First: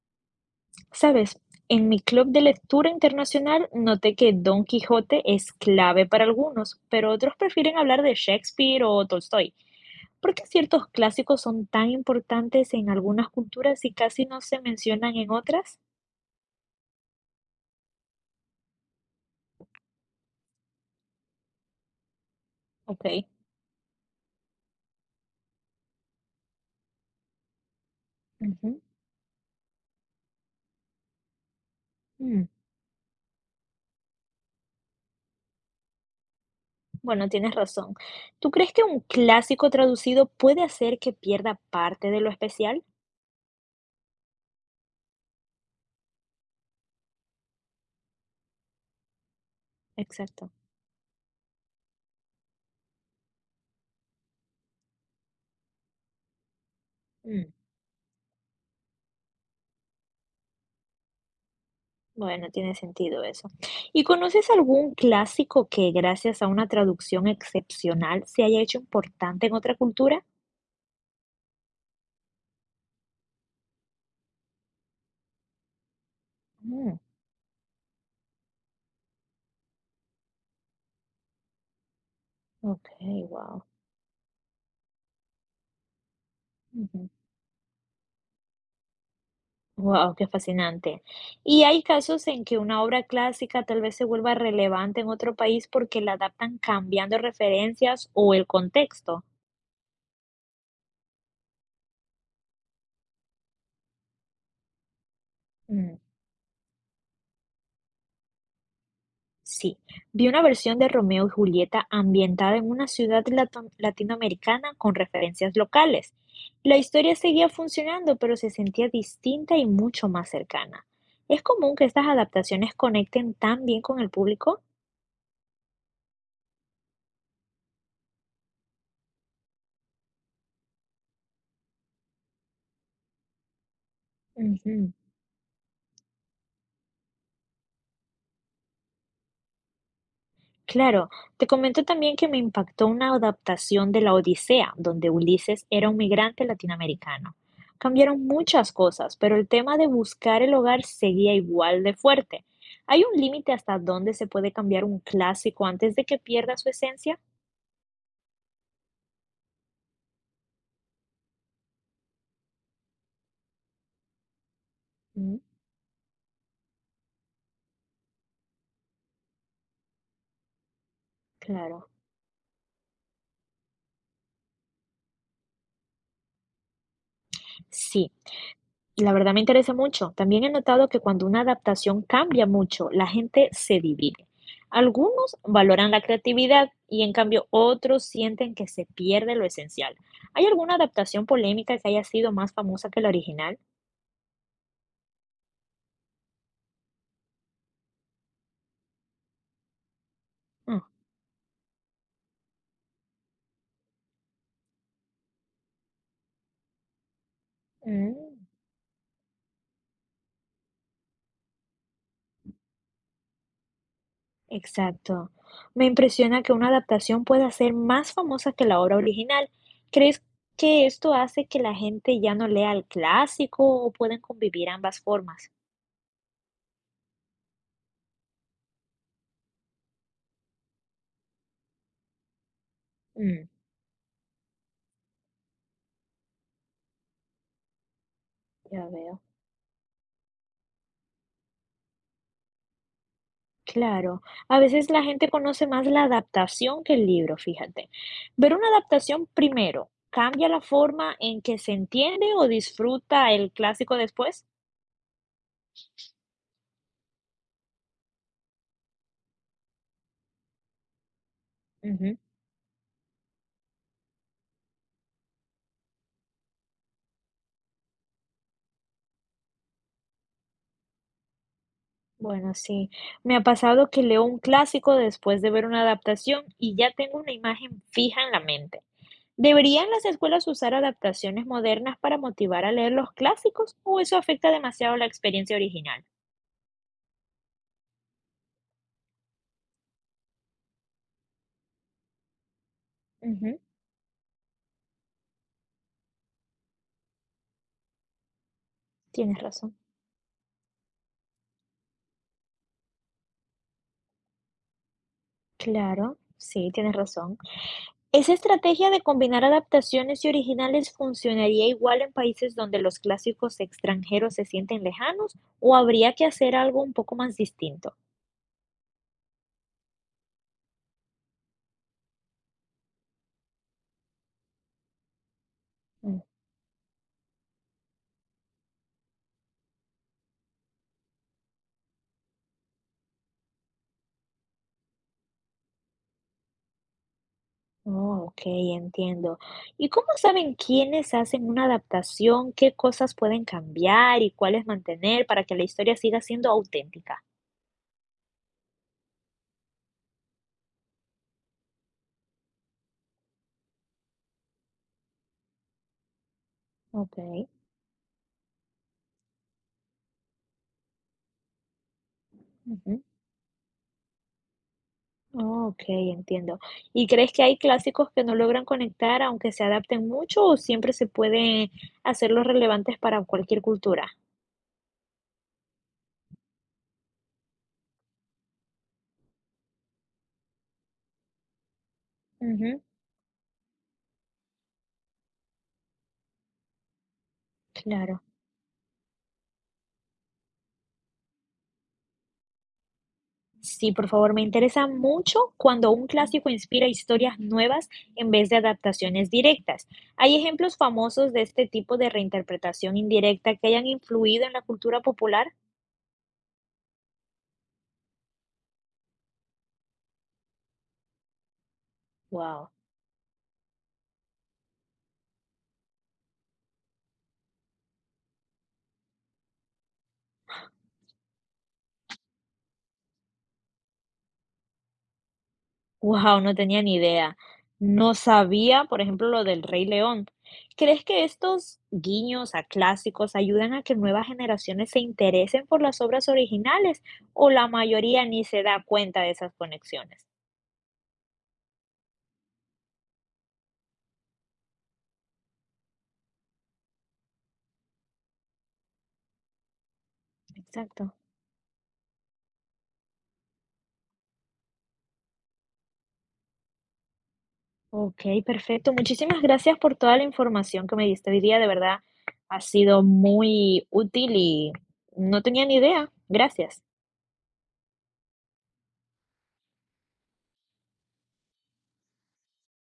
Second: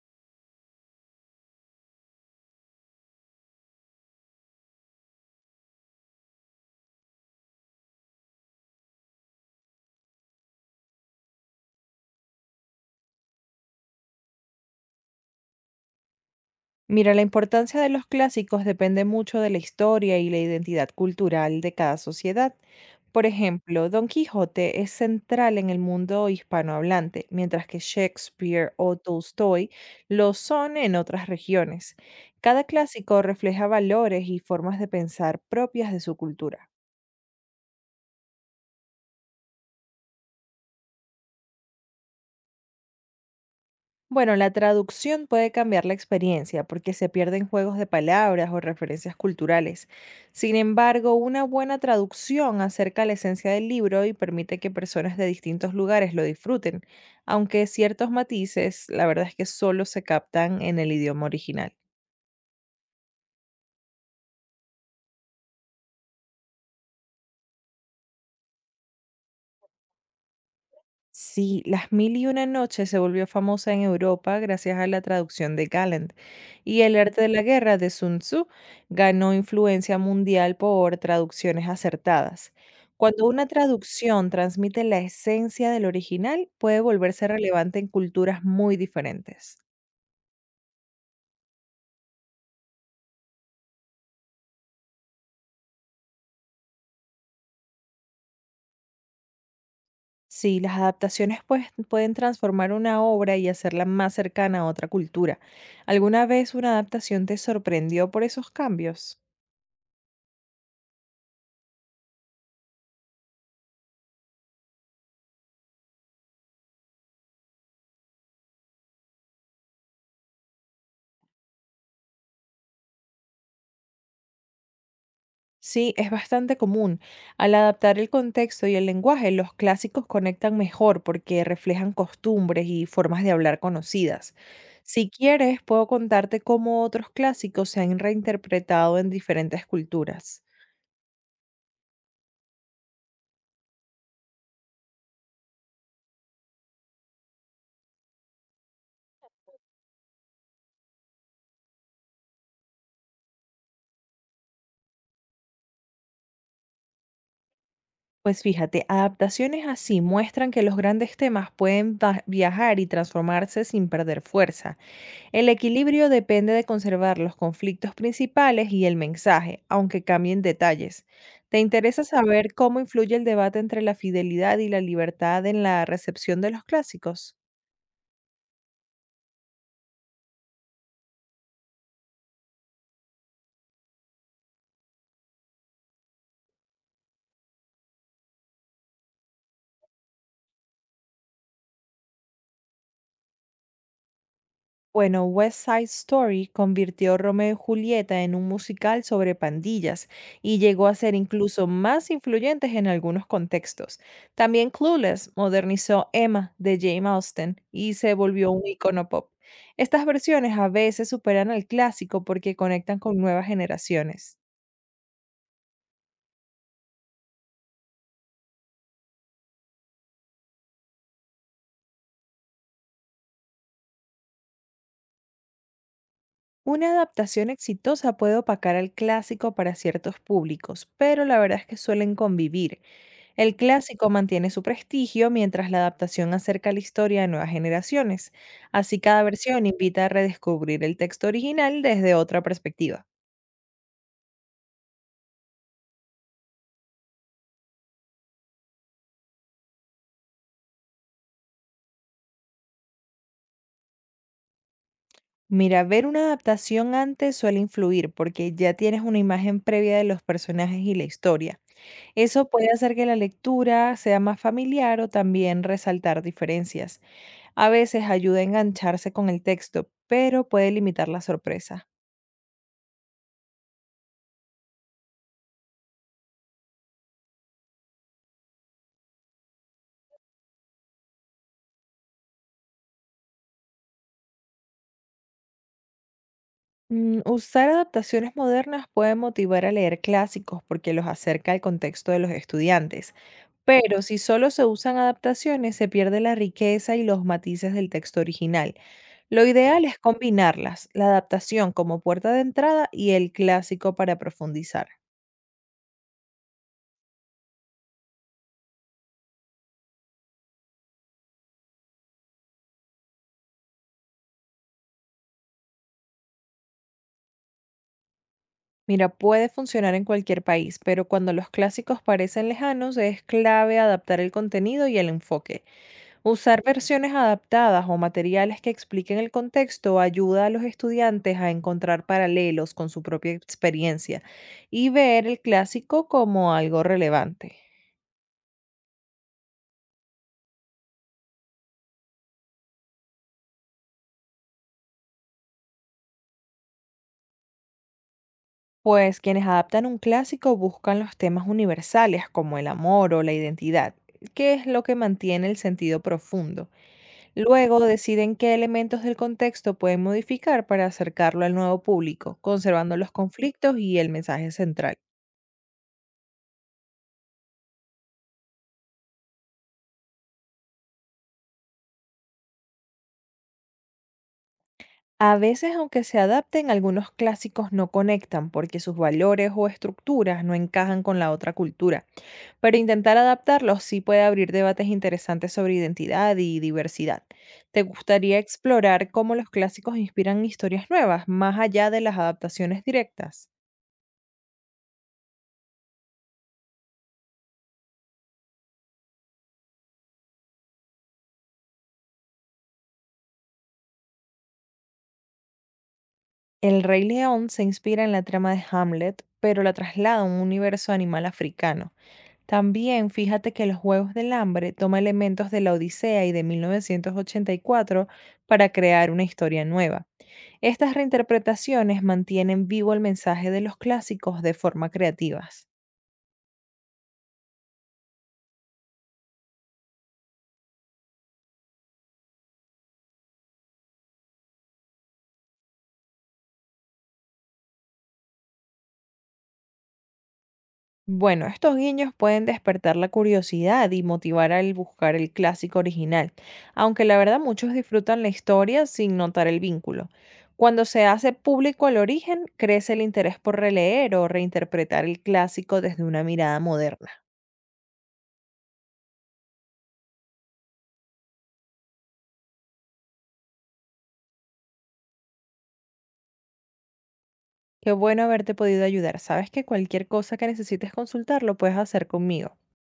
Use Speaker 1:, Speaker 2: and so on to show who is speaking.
Speaker 1: Sabes, en mi club de lectura internacional noté que Don Quijote es clave para algunos, pero otros prefieren hablar de Shakespeare o Tolstoy. ¿Por qué ciertos clásicos son tan importantes en algunas culturas y casi no se mencionan en otras?
Speaker 2: Mira, la importancia de los clásicos depende mucho de la historia y la identidad cultural de cada sociedad.
Speaker 1: Ok.
Speaker 2: Por ejemplo, Don Quijote es central en el mundo hispanohablante, mientras que Shakespeare
Speaker 1: Ujú.
Speaker 2: o Tolstoy lo son en otras regiones.
Speaker 1: Mm.
Speaker 2: Cada clásico refleja valores y formas de pensar propias de su cultura.
Speaker 1: Bueno, tienes razón. ¿Tú crees que un clásico traducido puede hacer que pierda parte de lo especial?
Speaker 2: Bueno, la traducción puede cambiar la experiencia porque se pierden juegos de palabras o referencias culturales.
Speaker 1: Exacto.
Speaker 2: Sin embargo, una buena traducción acerca la esencia del libro y permite que personas de distintos lugares lo disfruten,
Speaker 1: Mm.
Speaker 2: aunque ciertos matices, la verdad es que solo se captan en el idioma original.
Speaker 1: Bueno, tiene sentido eso. ¿Y conoces algún clásico que gracias a una traducción excepcional se haya hecho importante en otra cultura?
Speaker 2: Sí, Las Mil y Una Noches se volvió famosa en Europa gracias a la traducción de Galland, y El
Speaker 1: Mm.
Speaker 2: arte de la guerra de Sun Tzu ganó influencia mundial por traducciones acertadas.
Speaker 1: Ok.
Speaker 2: Cuando una
Speaker 1: Wow.
Speaker 2: traducción transmite la esencia del original, puede volverse relevante en culturas muy diferentes.
Speaker 1: Wow, qué fascinante. ¿Y hay casos en que una obra clásica tal vez se vuelva relevante en otro país porque la adaptan cambiando referencias o el contexto?
Speaker 2: Sí, las adaptaciones pues, pueden transformar una obra y hacerla más cercana a otra cultura. ¿Alguna vez una adaptación te sorprendió por esos cambios?
Speaker 1: Sí, vi una versión de Romeo y Julieta ambientada en una ciudad latinoamericana con referencias locales. La historia seguía funcionando, pero se sentía distinta y mucho más cercana. ¿Es común que estas adaptaciones conecten tan bien con el público?
Speaker 2: Sí, es bastante común. Al adaptar el contexto y el lenguaje, los clásicos conectan mejor porque reflejan costumbres y formas de hablar conocidas.
Speaker 1: Ujú.
Speaker 2: Si quieres, puedo contarte cómo otros clásicos se han reinterpretado en diferentes culturas.
Speaker 1: Claro, te comento también que me impactó una adaptación de la Odisea, donde Ulises era un migrante latinoamericano. Cambiaron muchas cosas, pero el tema de buscar el hogar seguía igual de fuerte. ¿Hay un límite hasta dónde se puede cambiar un clásico antes de que pierda su esencia?
Speaker 2: Pues fíjate, adaptaciones así muestran que los grandes temas pueden viajar y transformarse sin perder fuerza.
Speaker 1: Mm.
Speaker 2: El equilibrio depende de conservar los conflictos principales y el mensaje, aunque cambien detalles. ¿Te
Speaker 1: Claro.
Speaker 2: interesa saber cómo influye el debate entre la fidelidad y la libertad en la recepción de los clásicos?
Speaker 1: Sí, la verdad me interesa mucho. También he notado que cuando una adaptación cambia mucho, la gente se divide. Algunos valoran la creatividad y en cambio otros sienten que se pierde lo esencial. ¿Hay alguna adaptación polémica que haya sido más famosa que la original?
Speaker 2: Bueno, West Side Story convirtió Romeo y Julieta en un musical sobre pandillas y
Speaker 1: Mm,
Speaker 2: llegó a ser incluso más influyentes en algunos contextos. También Clueless modernizó Emma de Jane Austen y se
Speaker 1: mm,
Speaker 2: volvió un icono pop. Estas versiones a veces superan al clásico porque conectan con nuevas generaciones.
Speaker 1: exacto. Me impresiona que una adaptación pueda ser más famosa que la obra original. ¿Crees que esto hace que la gente ya no lea el clásico o pueden convivir ambas formas?
Speaker 2: Una adaptación exitosa puede opacar al clásico para ciertos públicos, pero la verdad es que suelen convivir.
Speaker 1: Mm.
Speaker 2: El clásico mantiene su prestigio mientras la adaptación acerca la historia a nuevas generaciones.
Speaker 1: Ya
Speaker 2: Así cada
Speaker 1: veo.
Speaker 2: versión invita a redescubrir el texto original desde otra perspectiva.
Speaker 1: Claro, a veces la gente conoce más la adaptación que el libro, fíjate. Ver una adaptación primero, ¿cambia la forma en que se entiende o disfruta el clásico después?
Speaker 2: Mira, ver una adaptación antes suele influir porque ya tienes una imagen previa de los personajes y la historia.
Speaker 1: Ujú.
Speaker 2: Eso puede hacer que la lectura sea más familiar o también resaltar diferencias. A veces ayuda a engancharse con el texto, pero puede limitar la sorpresa.
Speaker 1: Bueno, sí, me ha pasado que leo un clásico después de ver una adaptación y ya tengo una imagen fija en la mente. ¿Deberían las escuelas usar adaptaciones modernas para motivar a leer los clásicos o eso afecta demasiado la experiencia original?
Speaker 2: Usar adaptaciones modernas puede motivar a leer clásicos porque los acerca al contexto de los estudiantes,
Speaker 1: Ujú.
Speaker 2: pero si solo se usan adaptaciones se pierde la riqueza y los matices del texto original.
Speaker 1: Tienes
Speaker 2: Lo
Speaker 1: razón.
Speaker 2: ideal es combinarlas, la adaptación como puerta de entrada y el clásico para profundizar.
Speaker 1: Claro, sí, tienes razón. Esa estrategia de combinar adaptaciones y originales funcionaría igual en países donde los clásicos extranjeros se sienten lejanos o habría que hacer algo un poco más distinto.
Speaker 2: Mira, puede funcionar en cualquier país, pero cuando los clásicos parecen lejanos es clave adaptar el contenido y el enfoque.
Speaker 1: Mm.
Speaker 2: Usar versiones adaptadas o materiales que expliquen el contexto ayuda a los estudiantes a encontrar paralelos con su propia experiencia y ver el clásico como algo relevante.
Speaker 1: Oh, ok, entiendo. ¿Y cómo saben quiénes hacen una adaptación, qué cosas pueden cambiar y cuáles mantener para que la historia siga siendo auténtica?
Speaker 2: Pues quienes adaptan un clásico buscan los temas universales como el amor o la identidad, que es lo que mantiene el sentido profundo.
Speaker 1: Ok.
Speaker 2: Luego deciden qué elementos del contexto pueden modificar para acercarlo al nuevo público, conservando
Speaker 1: Ujú.
Speaker 2: los conflictos y el mensaje central.
Speaker 1: Oh, ok, entiendo. ¿Y crees que hay clásicos que no logran conectar aunque se adapten mucho o siempre se puede hacerlos relevantes para cualquier cultura?
Speaker 2: A veces, aunque se adapten, algunos clásicos no conectan porque sus valores o estructuras no encajan con la otra cultura, pero
Speaker 1: Ujú.
Speaker 2: intentar adaptarlos sí puede abrir debates interesantes sobre identidad y diversidad. ¿Te
Speaker 1: Claro.
Speaker 2: gustaría explorar cómo los clásicos inspiran historias nuevas, más allá de las adaptaciones directas?
Speaker 1: Sí, por favor, me interesa mucho cuando un clásico inspira historias nuevas en vez de adaptaciones directas. ¿Hay ejemplos famosos de este tipo de reinterpretación indirecta que hayan influido en la cultura popular?
Speaker 2: El Rey León se inspira en la trama de Hamlet, pero la traslada a un universo animal africano.
Speaker 1: Wow.
Speaker 2: También fíjate que los Juegos del Hambre toma elementos de la Odisea y de 1984 para crear una historia nueva. Estas reinterpretaciones mantienen vivo el mensaje de los clásicos de forma creativas.
Speaker 1: Wow, no tenía ni idea. No sabía, por ejemplo, lo del Rey León. ¿Crees que estos guiños a clásicos ayudan a que nuevas generaciones se interesen por las obras originales o la mayoría ni se da cuenta de esas conexiones?
Speaker 2: Bueno, estos guiños pueden despertar la curiosidad y motivar al buscar el clásico original, aunque la verdad muchos disfrutan la historia sin notar el vínculo. Cuando se
Speaker 1: Exacto.
Speaker 2: hace público el origen, crece el interés por releer o reinterpretar el clásico desde una mirada moderna.
Speaker 1: Ok, perfecto. Muchísimas gracias por toda la información que me diste hoy día. De verdad, ha sido muy útil y no tenía ni idea. Gracias.
Speaker 2: Qué bueno haberte podido ayudar. Sabes que cualquier cosa que necesites consultar lo puedes hacer conmigo.